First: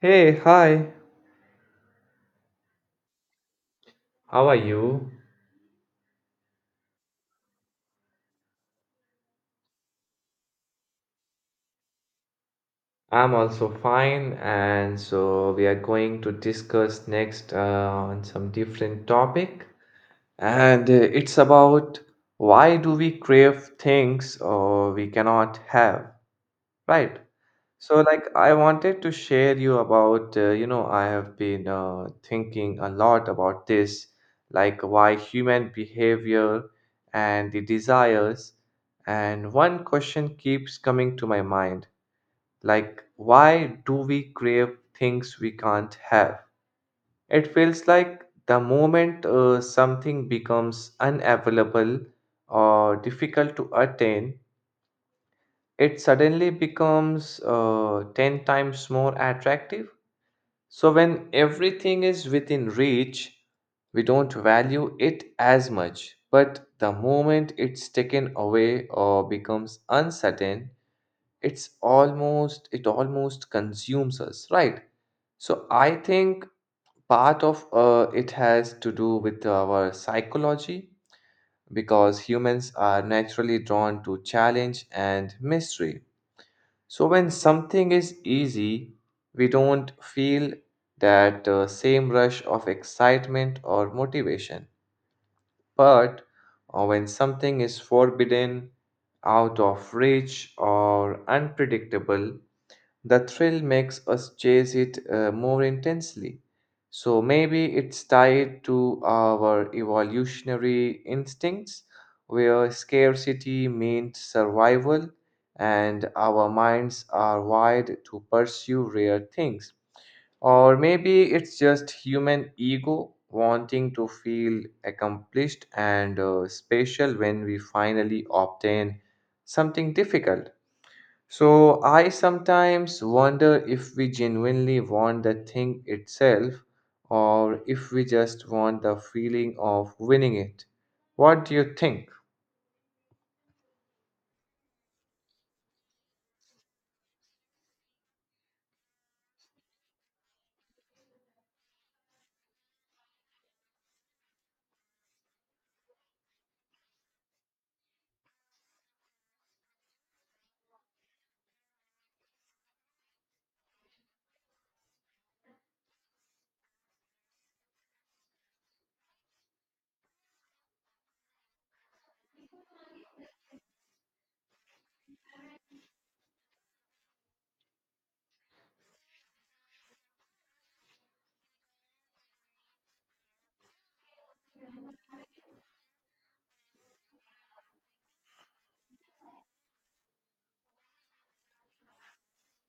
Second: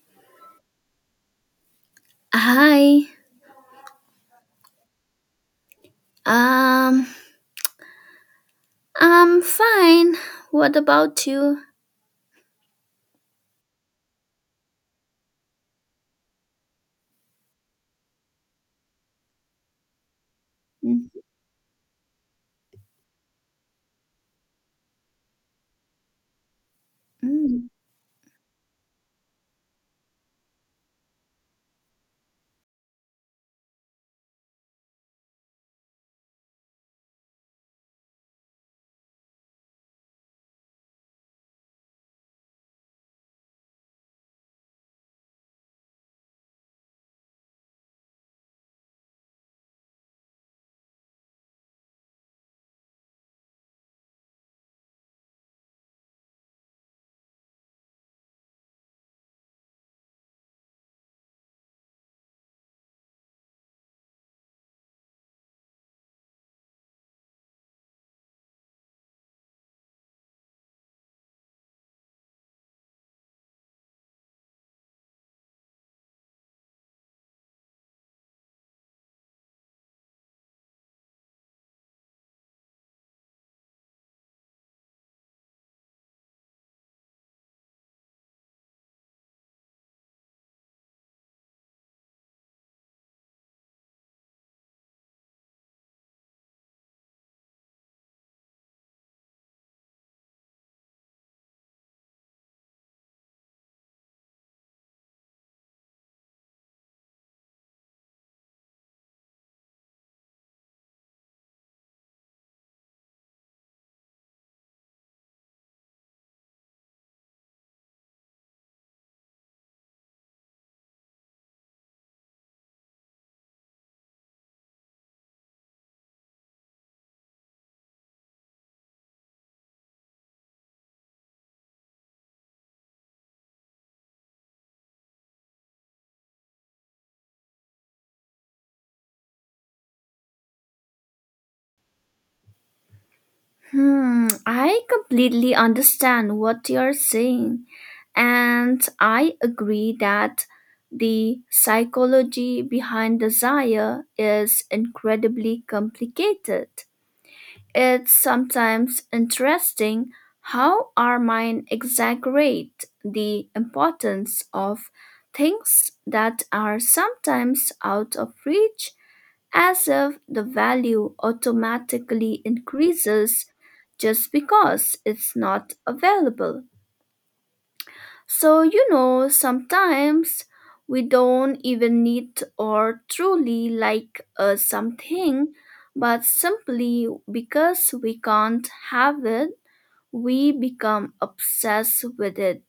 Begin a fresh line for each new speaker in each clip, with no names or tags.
Hey, hi,
Hi.
how are you?
Um, I'm fine. What about you?
I'm also fine, and so we are going to discuss next on some different topic, and it's about why do we crave things or we cannot have, right?
Mm.
I wanted to share you about, I have been thinking a lot about this, like why human behavior and the desires. And one question keeps coming to my mind, like, why do we crave things we can't have? It feels like the moment something becomes unavailable or difficult to attain, it suddenly becomes 10 times more attractive. So, when everything is within reach, we don't value it as much. But the moment it's taken away or becomes uncertain, it almost consumes us, right? So, I think part of it has to do with our psychology because humans are naturally drawn to challenge and mystery. So, when something is easy, we don't feel that same rush of excitement or motivation. But when something is forbidden, out of reach, or unpredictable, the thrill makes us chase it more intensely. So maybe it's tied to our evolutionary instincts, where scarcity means survival, and our minds are wired to pursue rare things. Or maybe it's just human ego wanting to feel accomplished and special when we finally obtain something difficult. So I sometimes wonder if we genuinely want the thing itself or if we just want the feeling of winning it. What do you think?
Hmm, I completely understand what you're saying, and I agree that the psychology behind desire is incredibly complicated. It's sometimes interesting how our mind exaggerate the importance of things that are sometimes out of reach, as if the value automatically increases just because it's not available. So, you know, sometimes we don't even need or truly like something, but simply because we can't have it, we become obsessed with it.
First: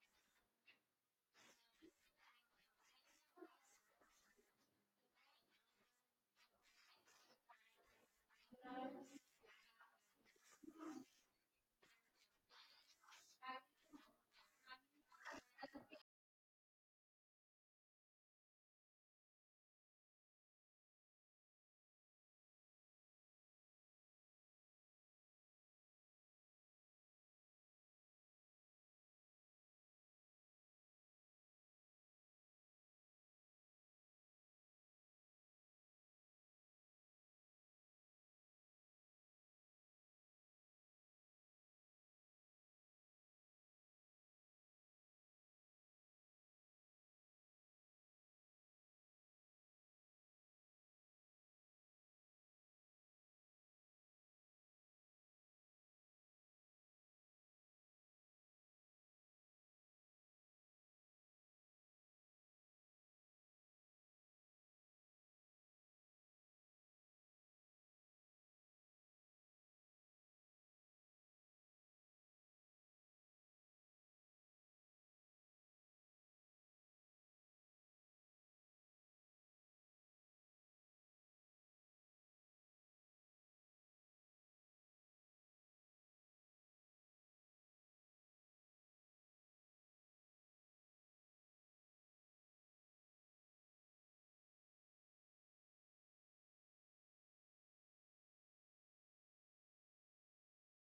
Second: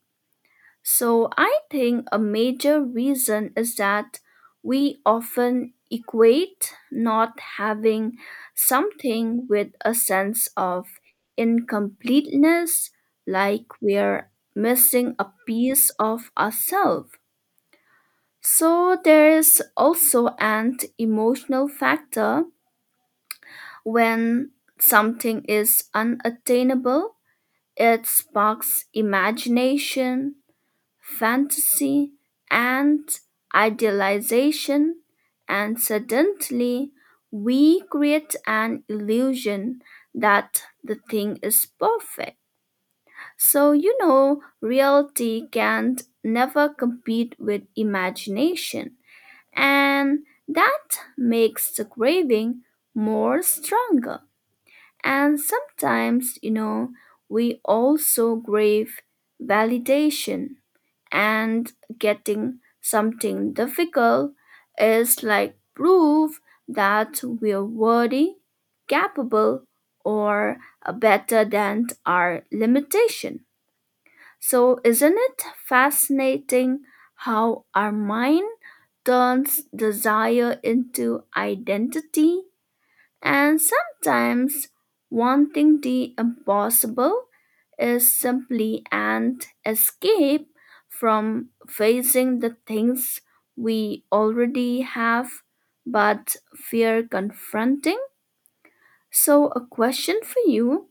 So I think a major reason is that we often equate not having something with a sense of incompleteness, like we're missing a piece of ourselves. So there is also an emotional factor when something is unattainable. It sparks imagination, fantasy, and idealization, and suddenly we create an illusion that the thing is perfect. So, you know, reality can never compete with imagination, and that makes the craving more stronger. And sometimes, you know, we also crave validation, and getting something difficult is like proof that we're worthy, capable, or better than our limitation. So, isn't it fascinating how our mind turns desire into identity, and sometimes wanting the impossible is simply an escape from facing the things we already have but fear confronting. So, a question for you:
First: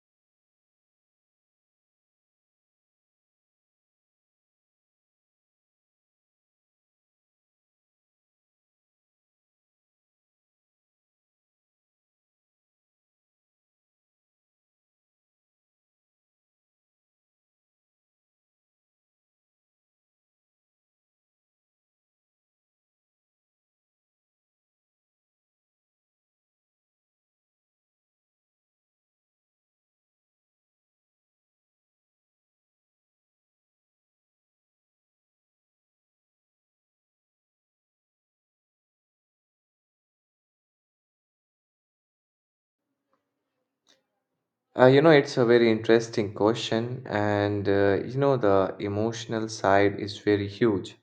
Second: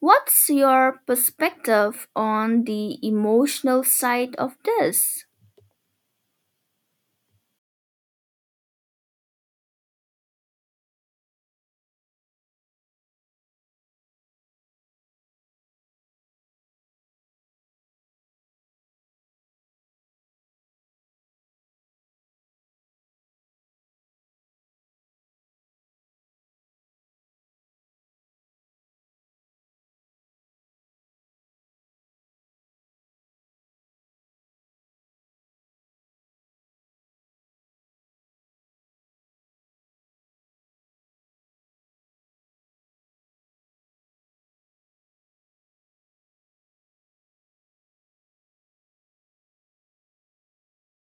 what's your perspective on the emotional side of this?
It's a very interesting question, and the emotional side is very huge.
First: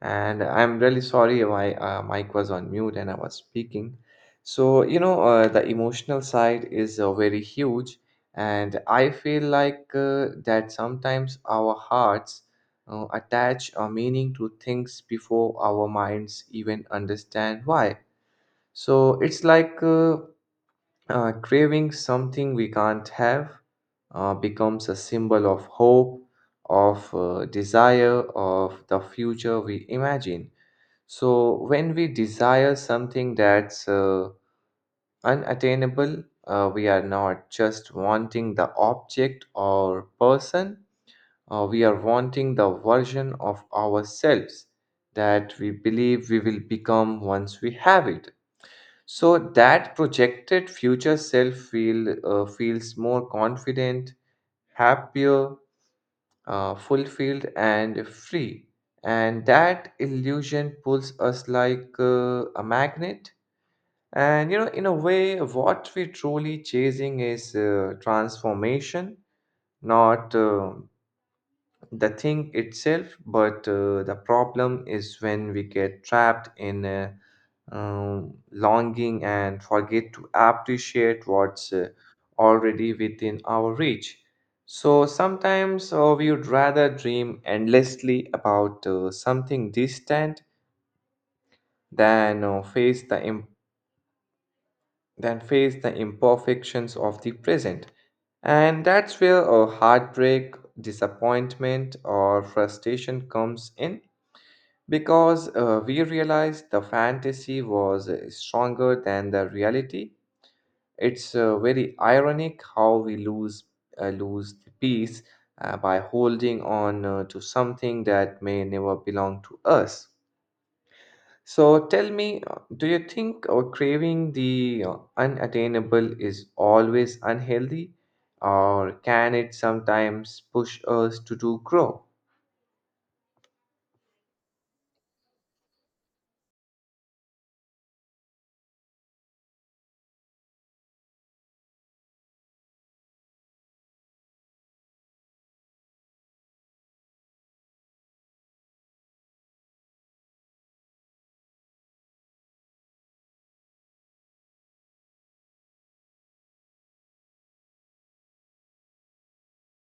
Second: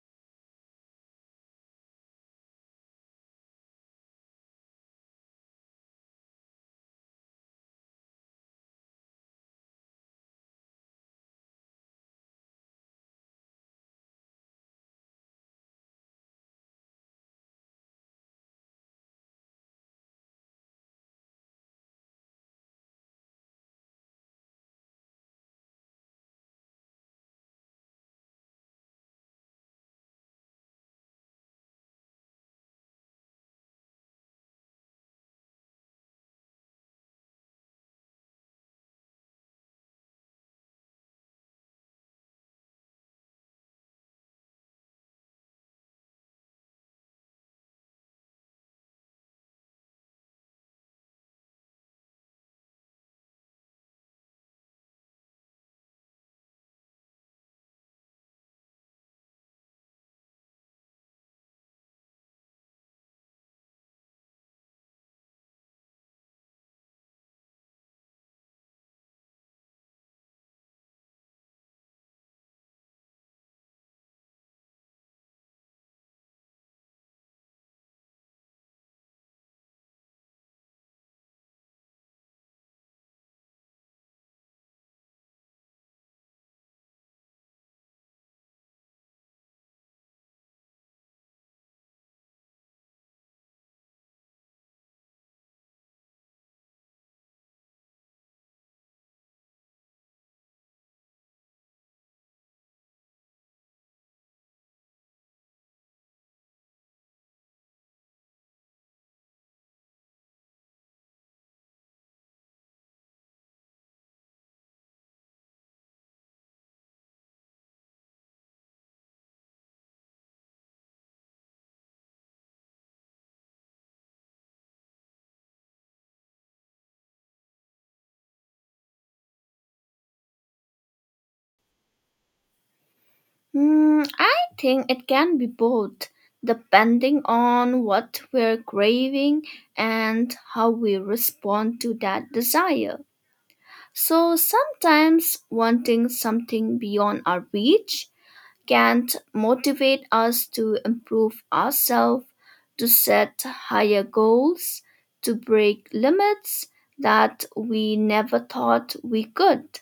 And I'm really sorry, my mic was on mute and I was speaking. So, the emotional side is very huge, and I feel like that sometimes our hearts attach a meaning to things before our minds even understand why. So, it's like craving something we can't have becomes a symbol of hope, of desire, of the future we imagine. So, when we desire something that's unattainable, we are not just wanting the object or person, we are wanting the version of ourselves that we believe we will become once we have it. So that projected future self feel feels more confident, happier, fulfilled, and free. And that illusion pulls us like a magnet. And you know, in a way, what we're truly chasing is transformation, not the thing itself, but the problem is when we get trapped in a longing and forget to appreciate what's already within our reach. So sometimes we would rather dream endlessly about something distant than than face the imperfections of the present. And that's where a heartbreak, disappointment, or frustration comes in. Because we realized the fantasy was stronger than the reality. It's very ironic how we lose the peace by holding on to something that may never belong to us. So tell me, do you think craving the unattainable is always unhealthy, or can it sometimes push us to do grow?
Hmm, I think it can be both, depending on what we're craving and how we respond to that desire. So sometimes wanting something beyond our reach can motivate us to improve ourselves, to set higher goals, to break limits that we never thought we could.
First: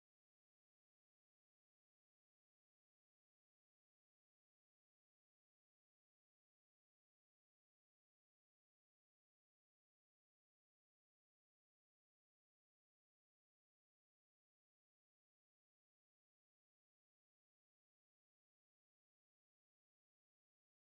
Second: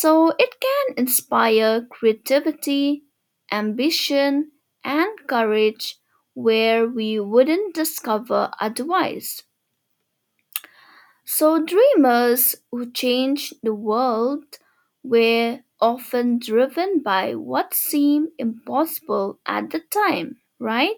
So it can inspire creativity, ambition, and courage where we wouldn't discover otherwise. So dreamers who change the world were often driven by what seemed impossible at the time, right?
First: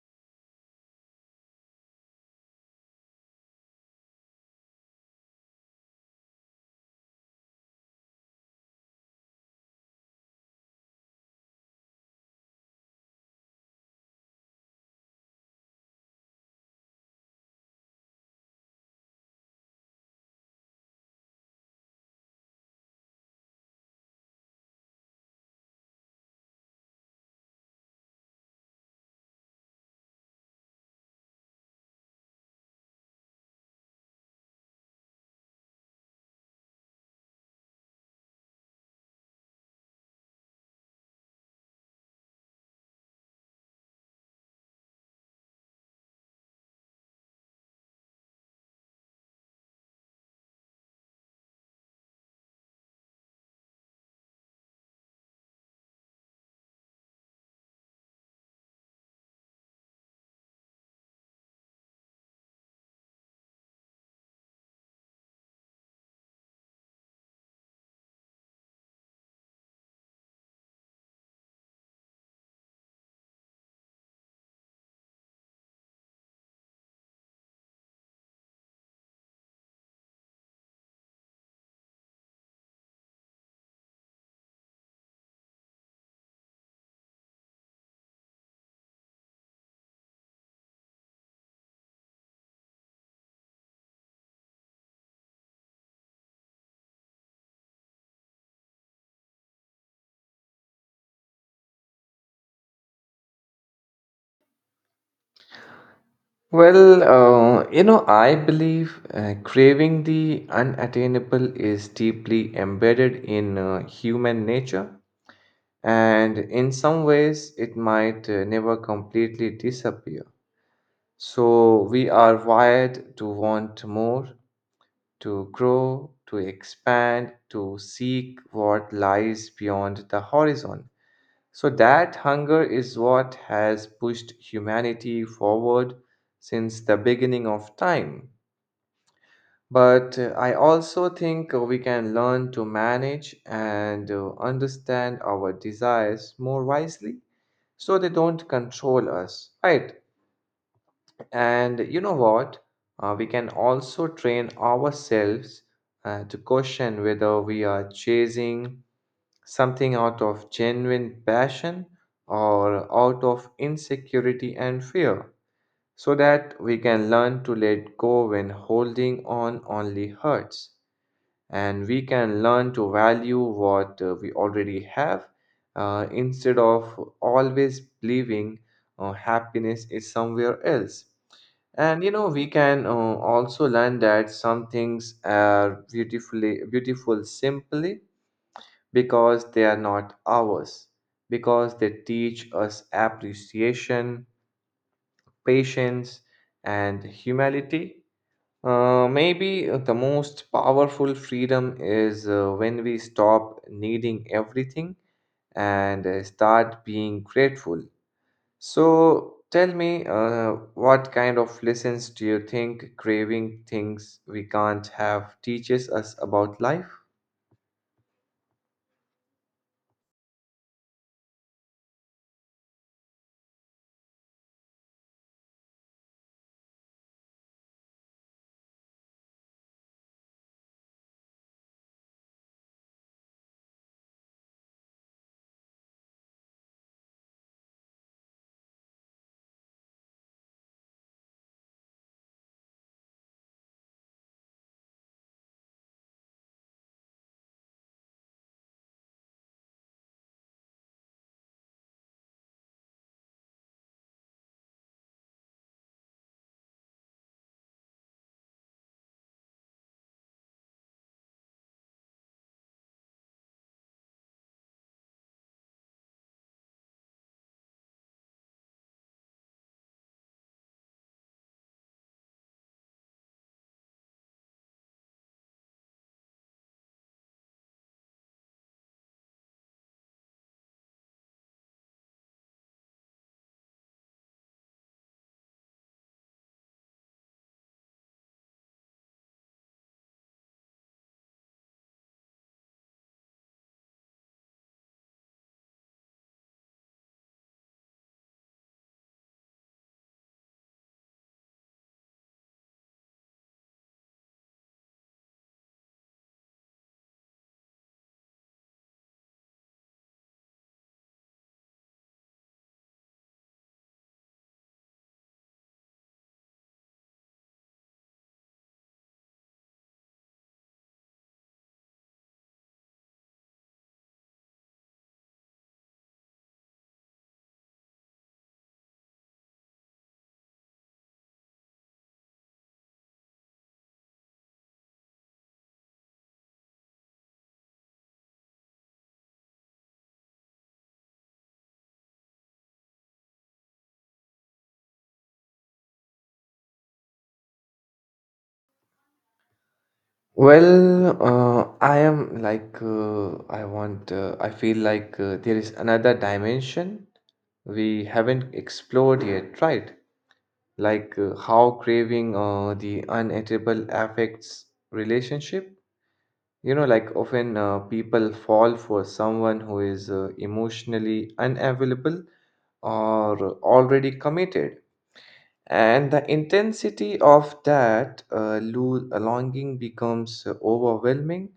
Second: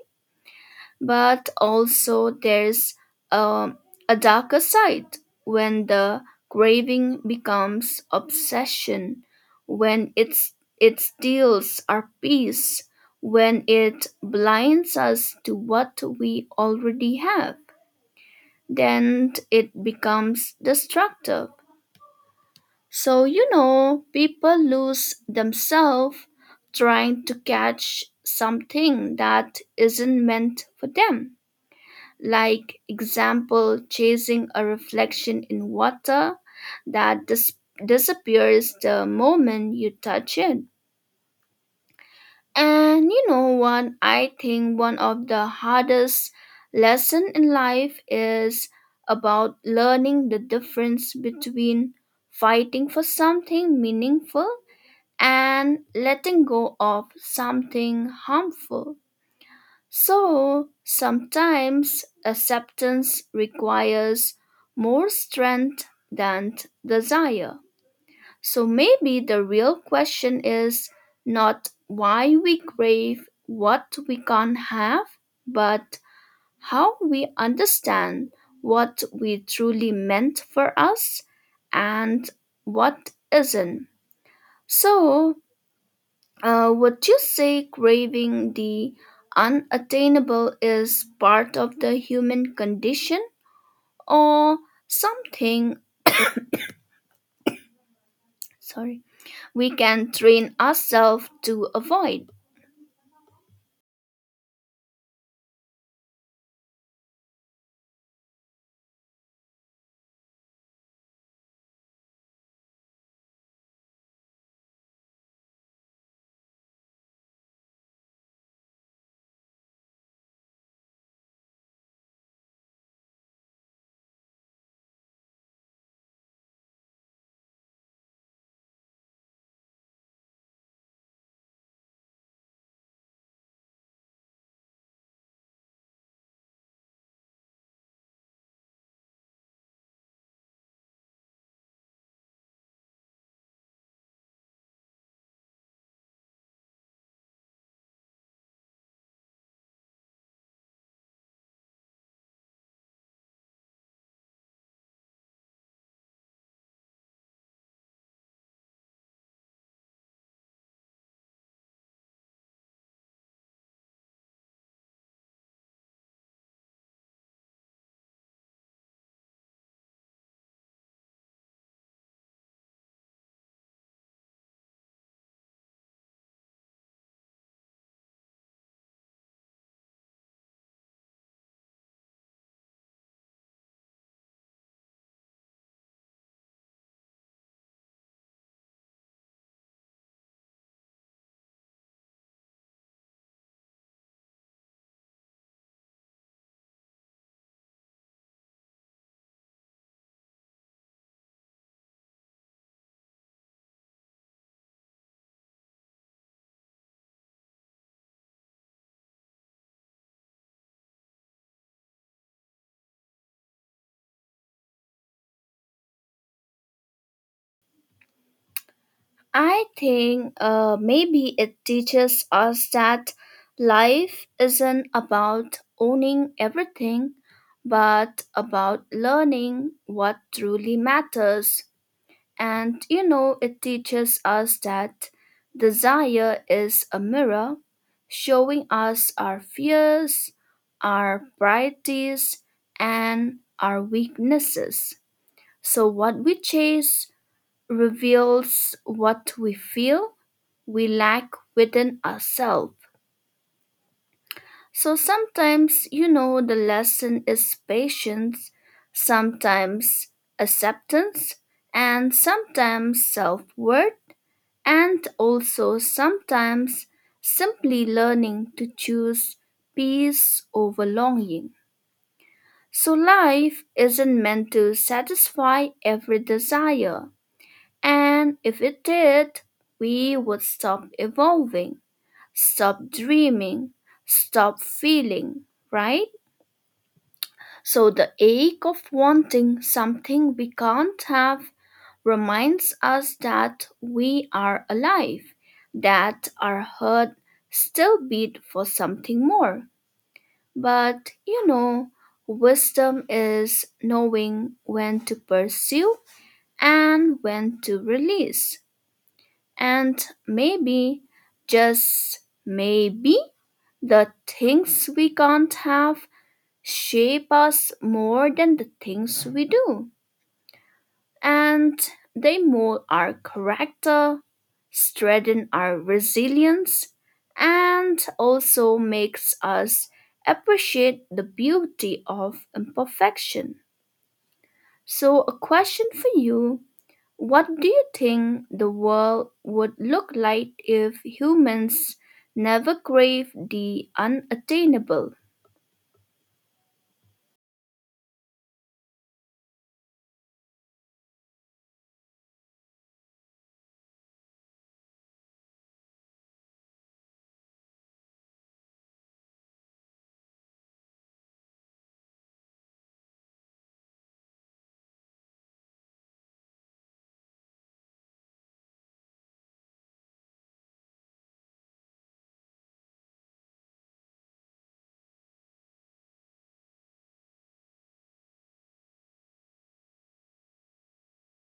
But also there's a, a darker side. When the craving becomes obsession, when it steals our peace, when it blinds us to what we already have, then it becomes destructive. So, you know, people lose themselves trying to catch something that isn't meant for them, like, example, chasing a reflection in water that disappears the moment you touch it. And you know what, I think one of the hardest lesson in life is about learning the difference between fighting for something meaningful and letting go of something harmful. So sometimes acceptance requires more strength than desire. So maybe the real question is not why we crave what we can't have, but how we understand what we truly meant for us and what isn't. So, would you say craving the unattainable is part of the human condition, or something, sorry, we can train ourselves to avoid?
Well, I believe craving the unattainable is deeply embedded in human nature, and in some ways, it might never completely disappear. So, we are wired to want more, to grow, to expand, to seek what lies beyond the horizon. So, that hunger is what has pushed humanity forward since the beginning of time. But I also think we can learn to manage and understand our desires more wisely so they don't control us, right? And you know what? We can also train ourselves to question whether we are chasing something out of genuine passion or out of insecurity and fear, so that we can learn to let go when holding on only hurts and we can learn to value what we already have instead of always believing happiness is somewhere else. And you know, we can also learn that some things are beautifully beautiful simply because they are not ours, because they teach us appreciation, patience, and humility. Maybe the most powerful freedom is when we stop needing everything and start being grateful. So tell me, what kind of lessons do you think craving things we can't have teaches us about life?
I think maybe it teaches us that life isn't about owning everything but about learning what truly matters. And you know, it teaches us that desire is a mirror, showing us our fears, our priorities, and our weaknesses. So, what we chase reveals what we feel we lack within ourselves. So, sometimes, you know, the lesson is patience, sometimes acceptance, and sometimes self worth, and also sometimes simply learning to choose peace over longing. So, life isn't meant to satisfy every desire, and if it did, we would stop evolving, stop dreaming, stop feeling, right? So the ache of wanting something we can't have reminds us that we are alive, that our heart still beat for something more. But you know, wisdom is knowing when to pursue and when to release. And maybe, just maybe, the things we can't have shape us more than the things we do. And they mold our character, strengthen our resilience, and also makes us appreciate the beauty of imperfection. So a question for you: what do you think the world would look like if humans never crave the unattainable?
Well, I am like, I want, I feel like there is another dimension we haven't explored yet, right? Like how craving the uneatable affects relationship. You know, like often people fall for someone who is emotionally unavailable or already committed, and the intensity of that longing becomes overwhelming.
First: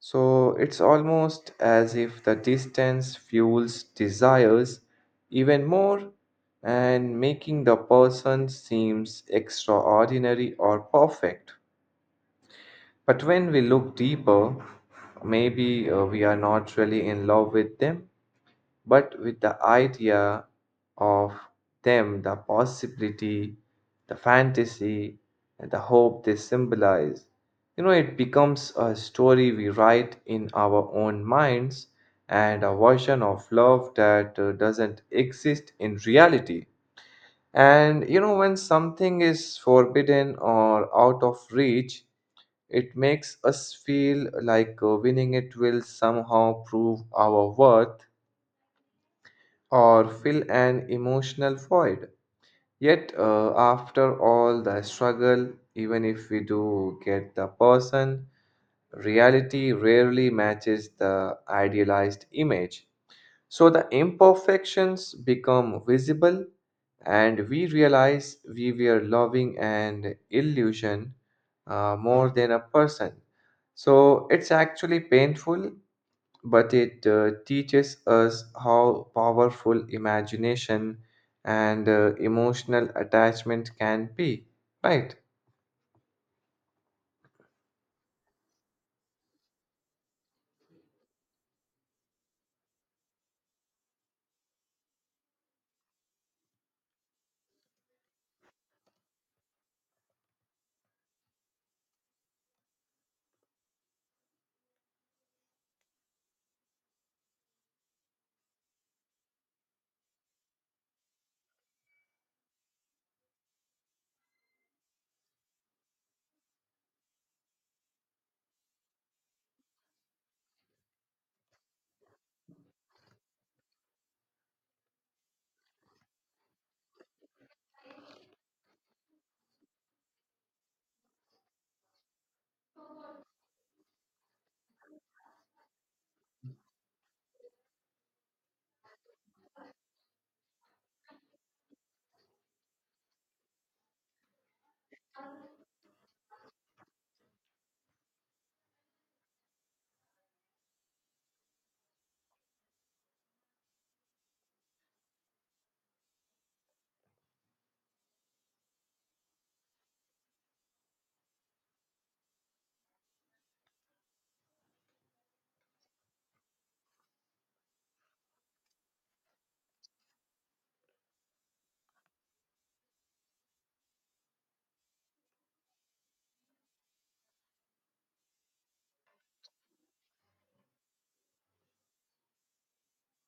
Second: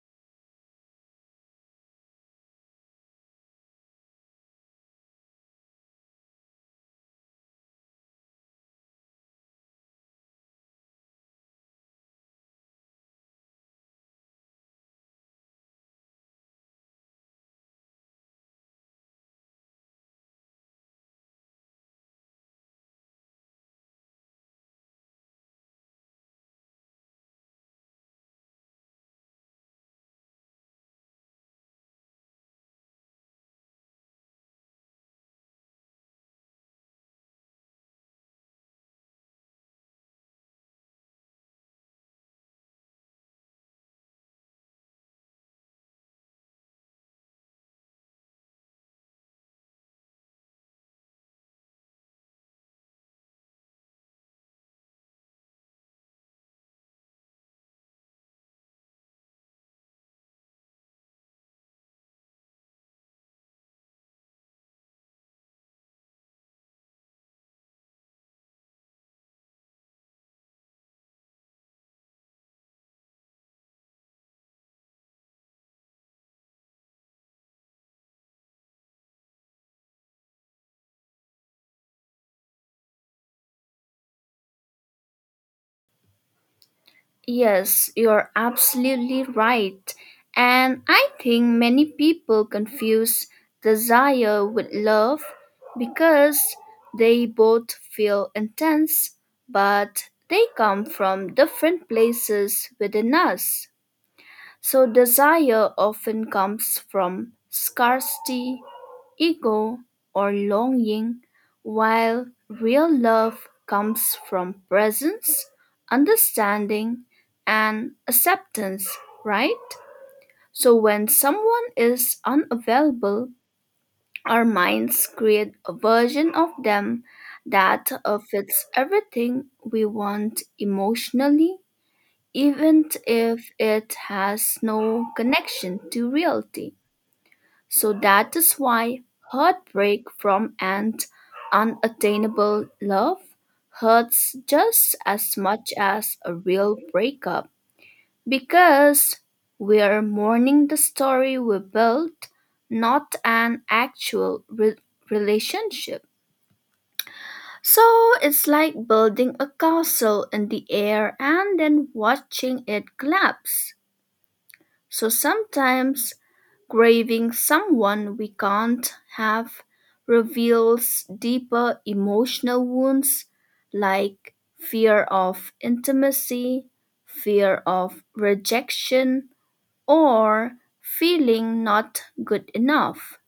So it's almost as if the distance fuels desires even more and making the person seems extraordinary or perfect. But when we look deeper, maybe we are not really in love with them but with the idea of them, the possibility, the fantasy, and the hope they symbolize. You know, it becomes a story we write in our own minds and a version of love that doesn't exist in reality. And you know, when something is forbidden or out of reach, it makes us feel like winning it will somehow prove our worth or fill an emotional void. Yet, after all the struggle, even if we do get the person, reality rarely matches the idealized image. So the imperfections become visible, and we realize we were loving an illusion more than a person. So it's actually painful but it teaches us how powerful imagination and emotional attachment can be, right?
Yes, you're absolutely right. And I think many people confuse desire with love because they both feel intense, but they come from different places within us. So, desire often comes from scarcity, ego, or longing, while real love comes from presence, understanding, and acceptance, right? So, when someone is unavailable, our minds create a version of them that fits everything we want emotionally, even if it has no connection to reality. So that is why heartbreak from an unattainable love hurts just as much as a real breakup, because we are mourning the story we built, not an actual relationship. So it's like building a castle in the air and then watching it collapse. So sometimes grieving someone we can't have reveals deeper emotional wounds, like fear of intimacy, fear of rejection, or feeling not good enough.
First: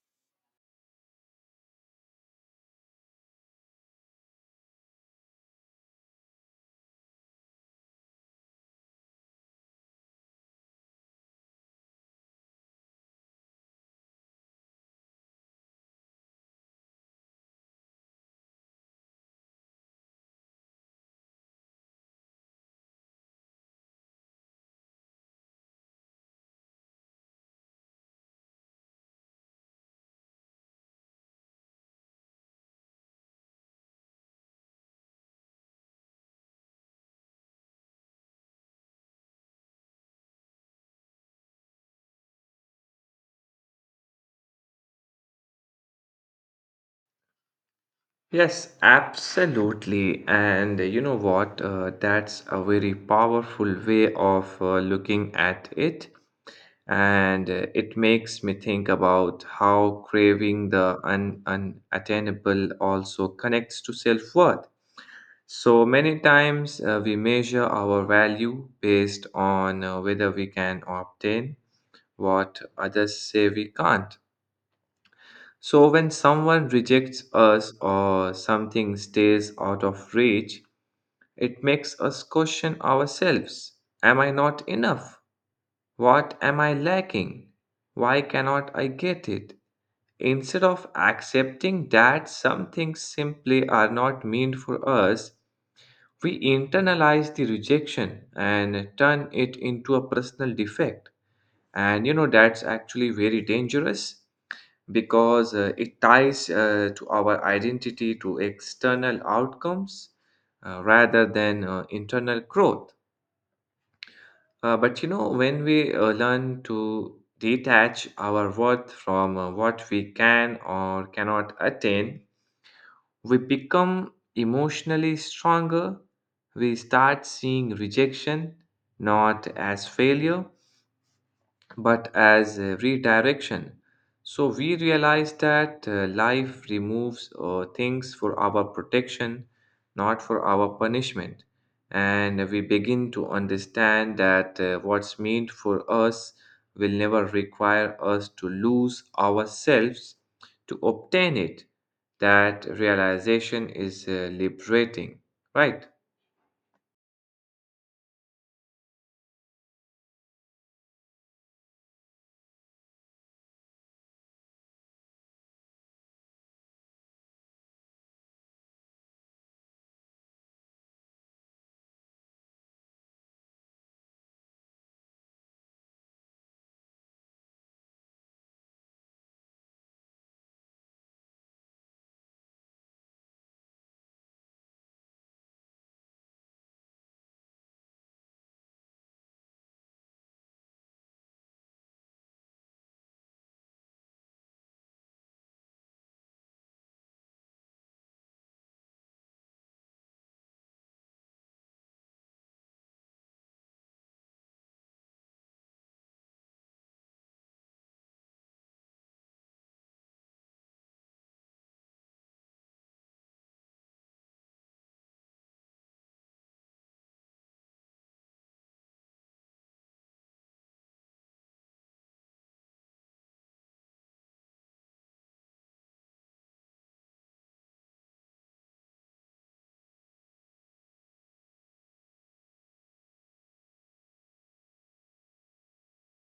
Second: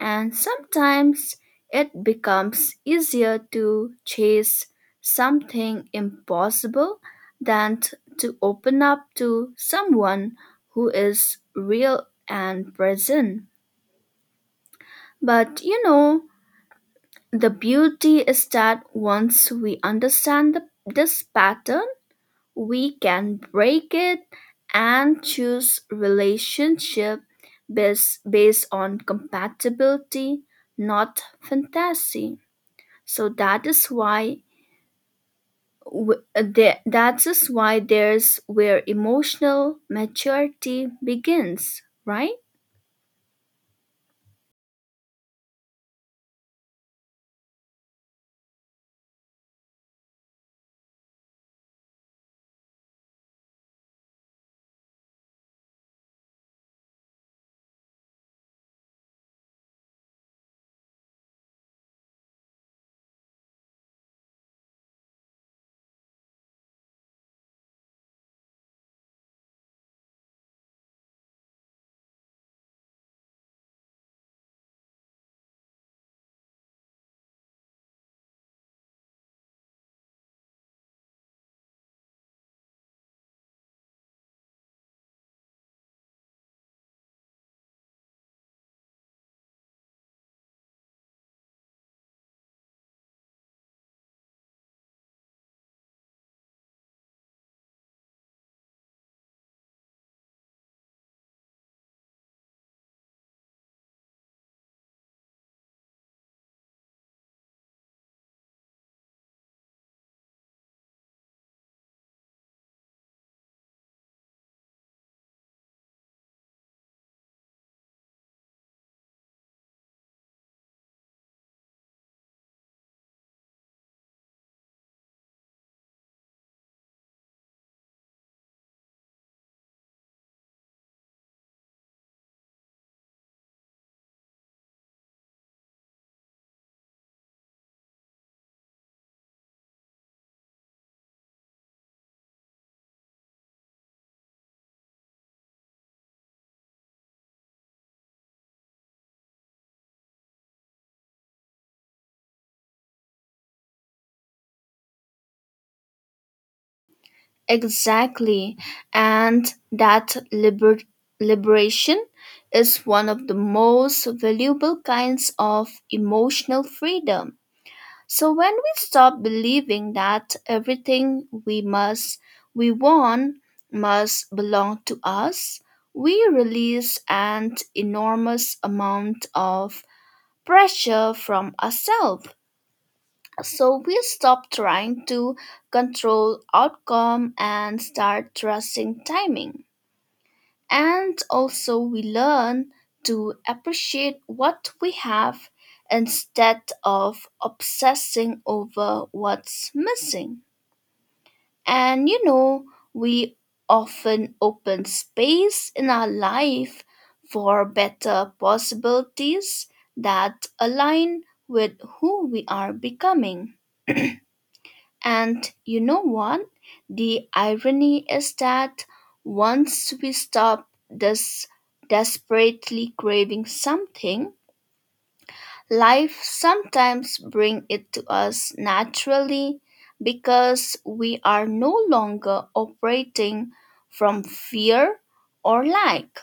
And sometimes it becomes easier to chase something impossible than to open up to someone who is real and present. But you know, the beauty is that once we understand this pattern, we can break it and choose relationship based on compatibility, not fantasy. So that is why that is why there's where emotional maturity begins, right?
Yes, absolutely. And you know what? That's a very powerful way of looking at it. And it makes me think about how craving the unattainable also connects to self worth. So many times we measure our value based on whether we can obtain what others say we can't. So when someone rejects us or something stays out of reach, it makes us question ourselves. Am I not enough? What am I lacking? Why cannot I get it? Instead of accepting that some things simply are not meant for us, we internalize the rejection and turn it into a personal defect. And you know, that's actually very dangerous because it ties to our identity to external outcomes rather than internal growth. But you know, when we learn to detach our worth from what we can or cannot attain, we become emotionally stronger. We start seeing rejection not as failure but as a redirection. So we realize that life removes things for our protection, not for our punishment. And we begin to understand that what's meant for us will never require us to lose ourselves to obtain it. That realization is liberating, right?
Exactly. And that liberation is one of the most valuable kinds of emotional freedom. So when we stop believing that everything we want must belong to us, we release an enormous amount of pressure from ourselves. So we stop trying to control outcome and start trusting timing. And also, we learn to appreciate what we have instead of obsessing over what's missing. And you know, we often open space in our life for better possibilities that align with who we are becoming. And you know what? The irony is that once we stop this desperately craving something, life sometimes brings it to us naturally because we are no longer operating from fear or lack.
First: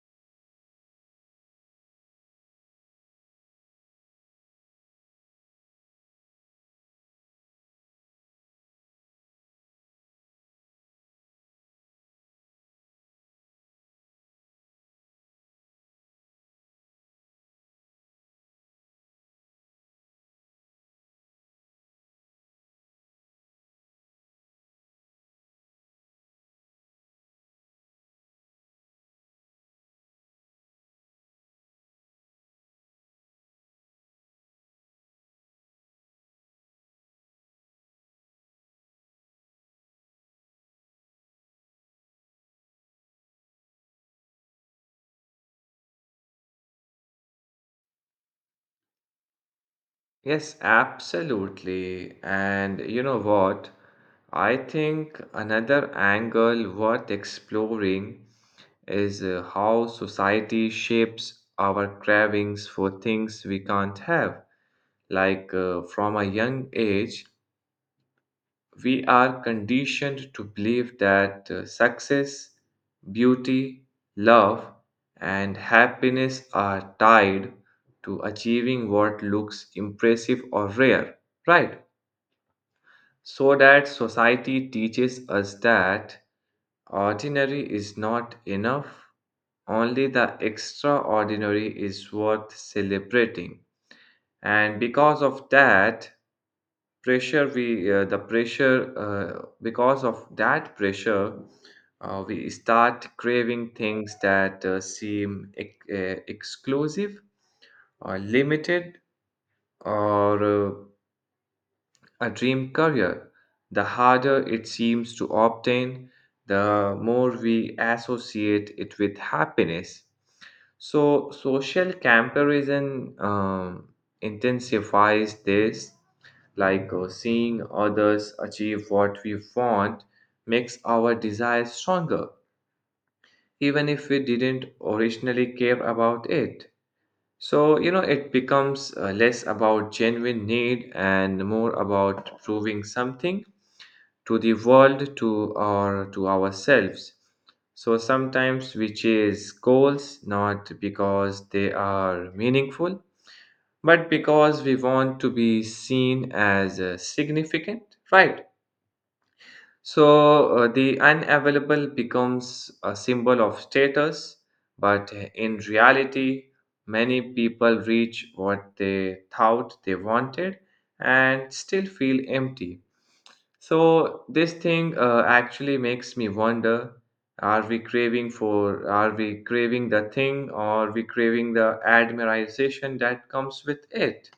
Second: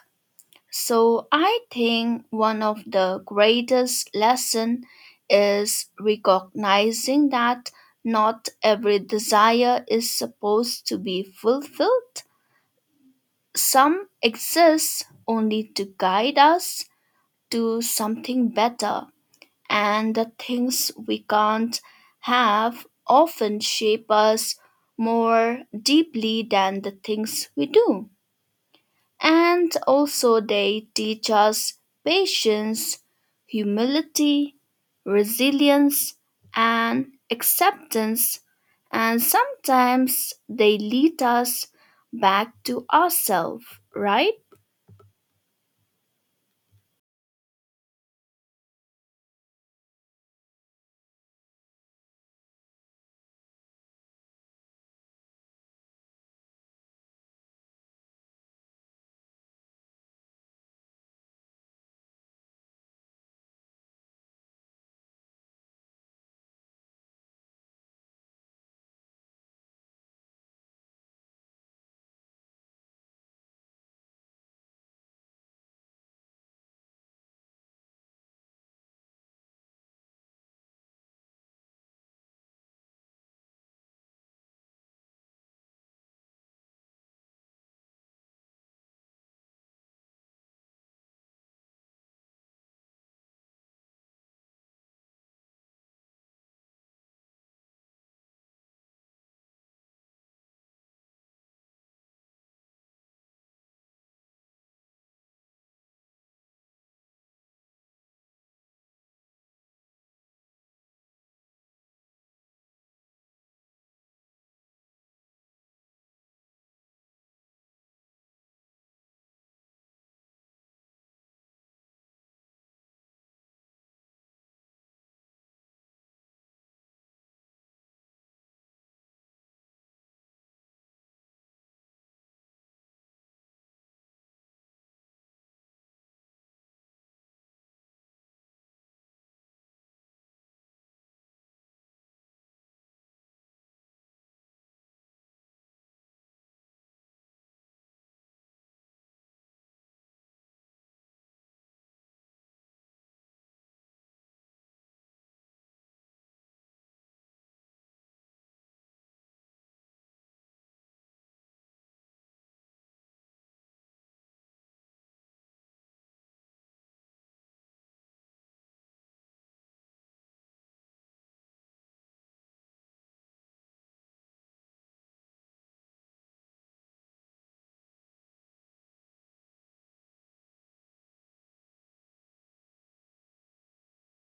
So I think one of the greatest lesson is recognizing that not every desire is supposed to be fulfilled. Some exist only to guide us to something better, and the things we can't have often shape us more deeply than the things we do. And also, they teach us patience, humility, resilience, and acceptance. And sometimes they lead us back to ourselves, right?
Yes, absolutely. And you know what? I think another angle worth exploring is how society shapes our cravings for things we can't have. Like from a young age, we are conditioned to believe that success, beauty, love, and happiness are tied to achieving what looks impressive or rare, right? So that society teaches us that ordinary is not enough, only the extraordinary is worth celebrating. And because of that, pressure we the pressure because of that pressure we start craving things that seem exclusive or limited or a dream career, the harder it seems to obtain, the more we associate it with happiness. So, social comparison intensifies this, like seeing others achieve what we want makes our desire stronger, even if we didn't originally care about it. So, you know, it becomes less about genuine need and more about proving something to the world to or to ourselves. So sometimes we chase goals not because they are meaningful but because we want to be seen as significant, right? So the unavailable becomes a symbol of status, but in reality many people reach what they thought they wanted and still feel empty. So this thing actually makes me wonder: are we craving for? Are we craving the thing, or are we craving the admiration that comes with it?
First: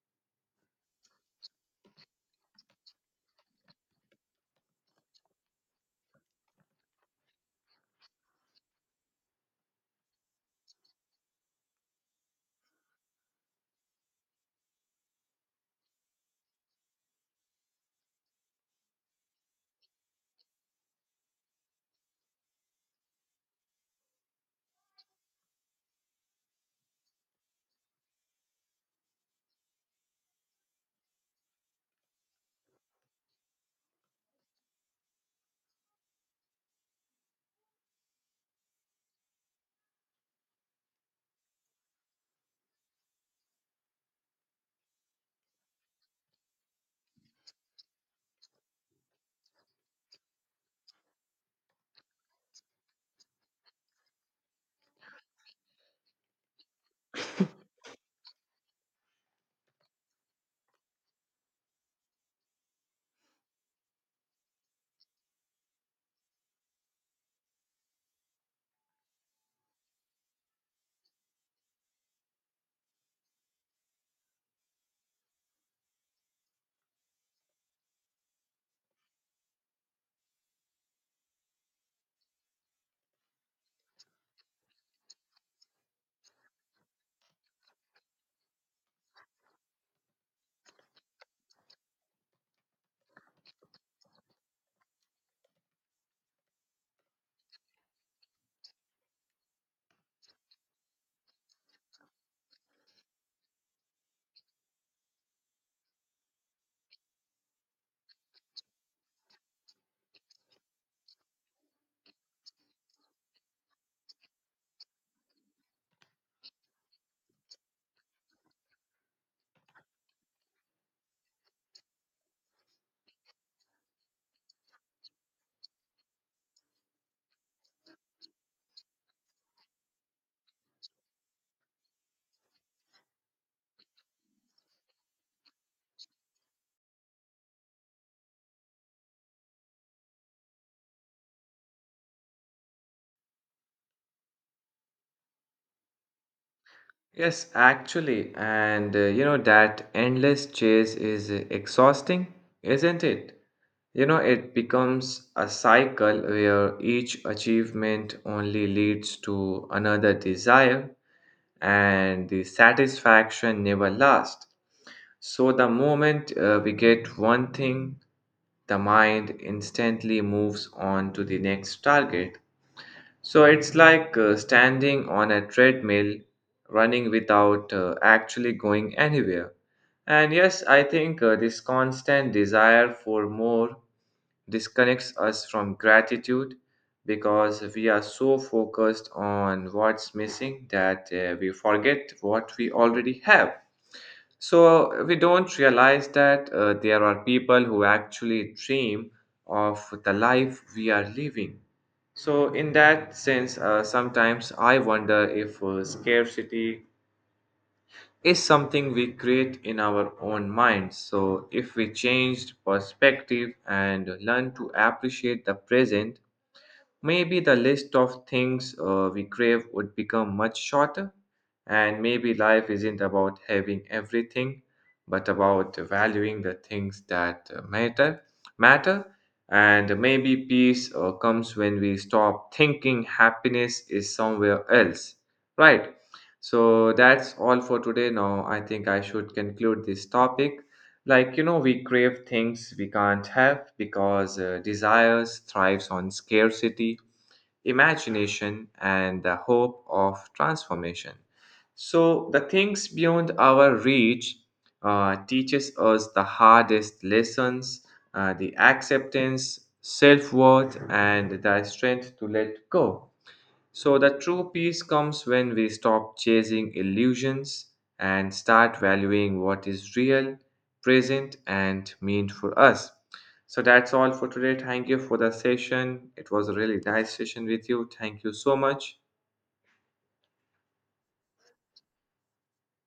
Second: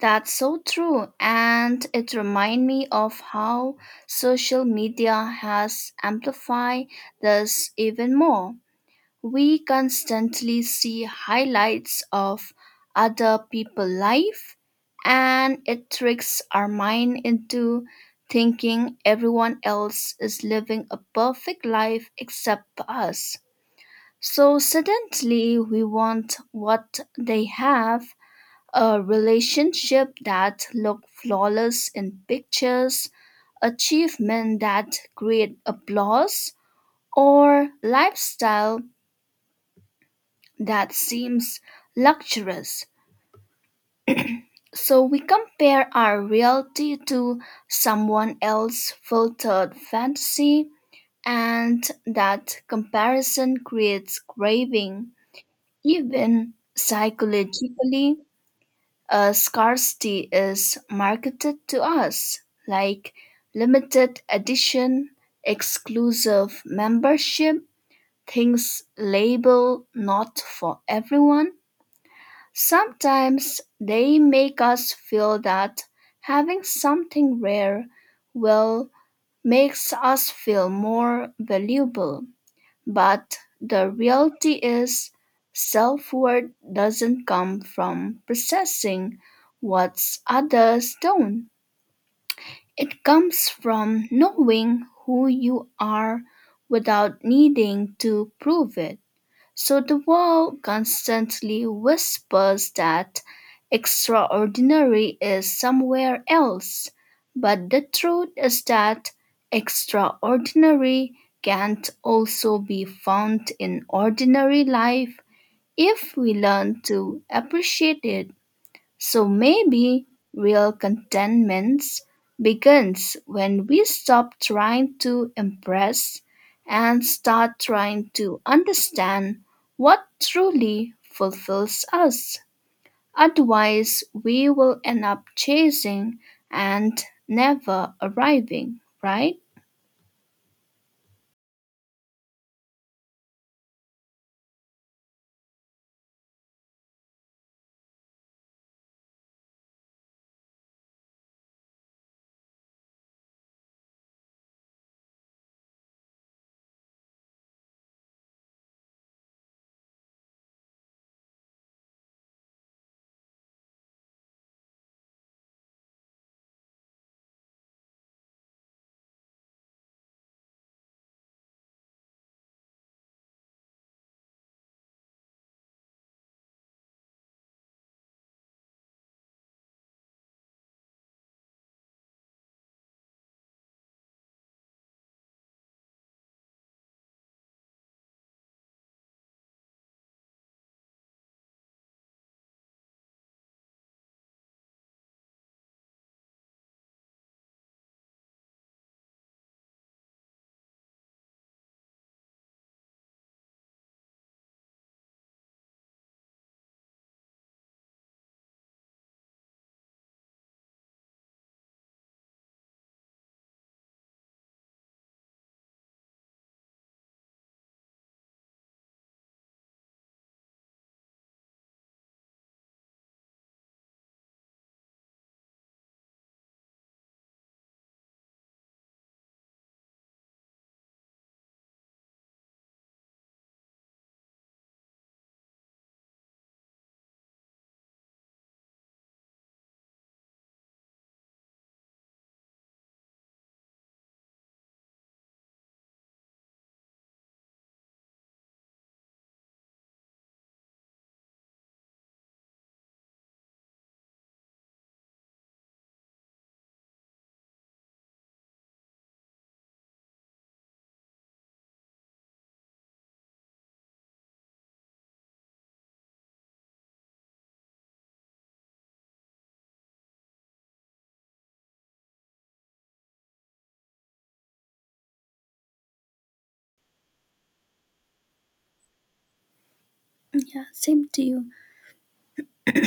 That's so true. And it reminds me of how social media has amplified this even more. We constantly see highlights of other people's life, and it tricks our mind into thinking everyone else is living a perfect life except for us. So suddenly we want what they have, a relationship that look flawless in pictures, achievement that create applause, or lifestyle that seems luxurious. So we compare our reality to someone else's filtered fantasy, and that comparison creates craving. Even psychologically, a scarcity is marketed to us, like limited edition, exclusive membership, things labeled not for everyone. Sometimes they make us feel that having something rare will makes us feel more valuable. But the reality is, self-worth doesn't come from possessing what others don't. It comes from knowing who you are without needing to prove it. So the world constantly whispers that extraordinary is somewhere else, but the truth is that extraordinary can not also be found in ordinary life if we learn to appreciate it. So maybe real contentment begins when we stop trying to impress and start trying to understand what truly fulfills us. Otherwise, we will end up chasing and never arriving, right?
Yes, actually, and you know that endless chase is exhausting, isn't it? You know, it becomes a cycle where each achievement only leads to another desire, and the satisfaction never lasts. So the moment we get one thing, the mind instantly moves on to the next target. So it's like standing on a treadmill, running without actually going anywhere. And yes, I think this constant desire for more disconnects us from gratitude because we are so focused on what's missing that we forget what we already have. So we don't realize that there are people who actually dream of the life we are living. So, in that sense, sometimes I wonder if scarcity is something we create in our own minds. So, if we changed perspective and learn to appreciate the present, maybe the list of things we crave would become much shorter, and maybe life isn't about having everything, but about valuing the things that matter. And maybe peace comes when we stop thinking happiness is somewhere else, right? So that's all for today. Now I think I should conclude this topic. Like you know, we crave things we can't have because desires thrives on scarcity, imagination, and the hope of transformation. So, the things beyond our reach teaches us the hardest lessons, the acceptance, self-worth, and the strength to let go. So, the true peace comes when we stop chasing illusions and start valuing what is real, present, and meant for us. So, that's all for today. Thank you for the session. It was a really nice session with you. Thank you so much.
Yeah, same to you.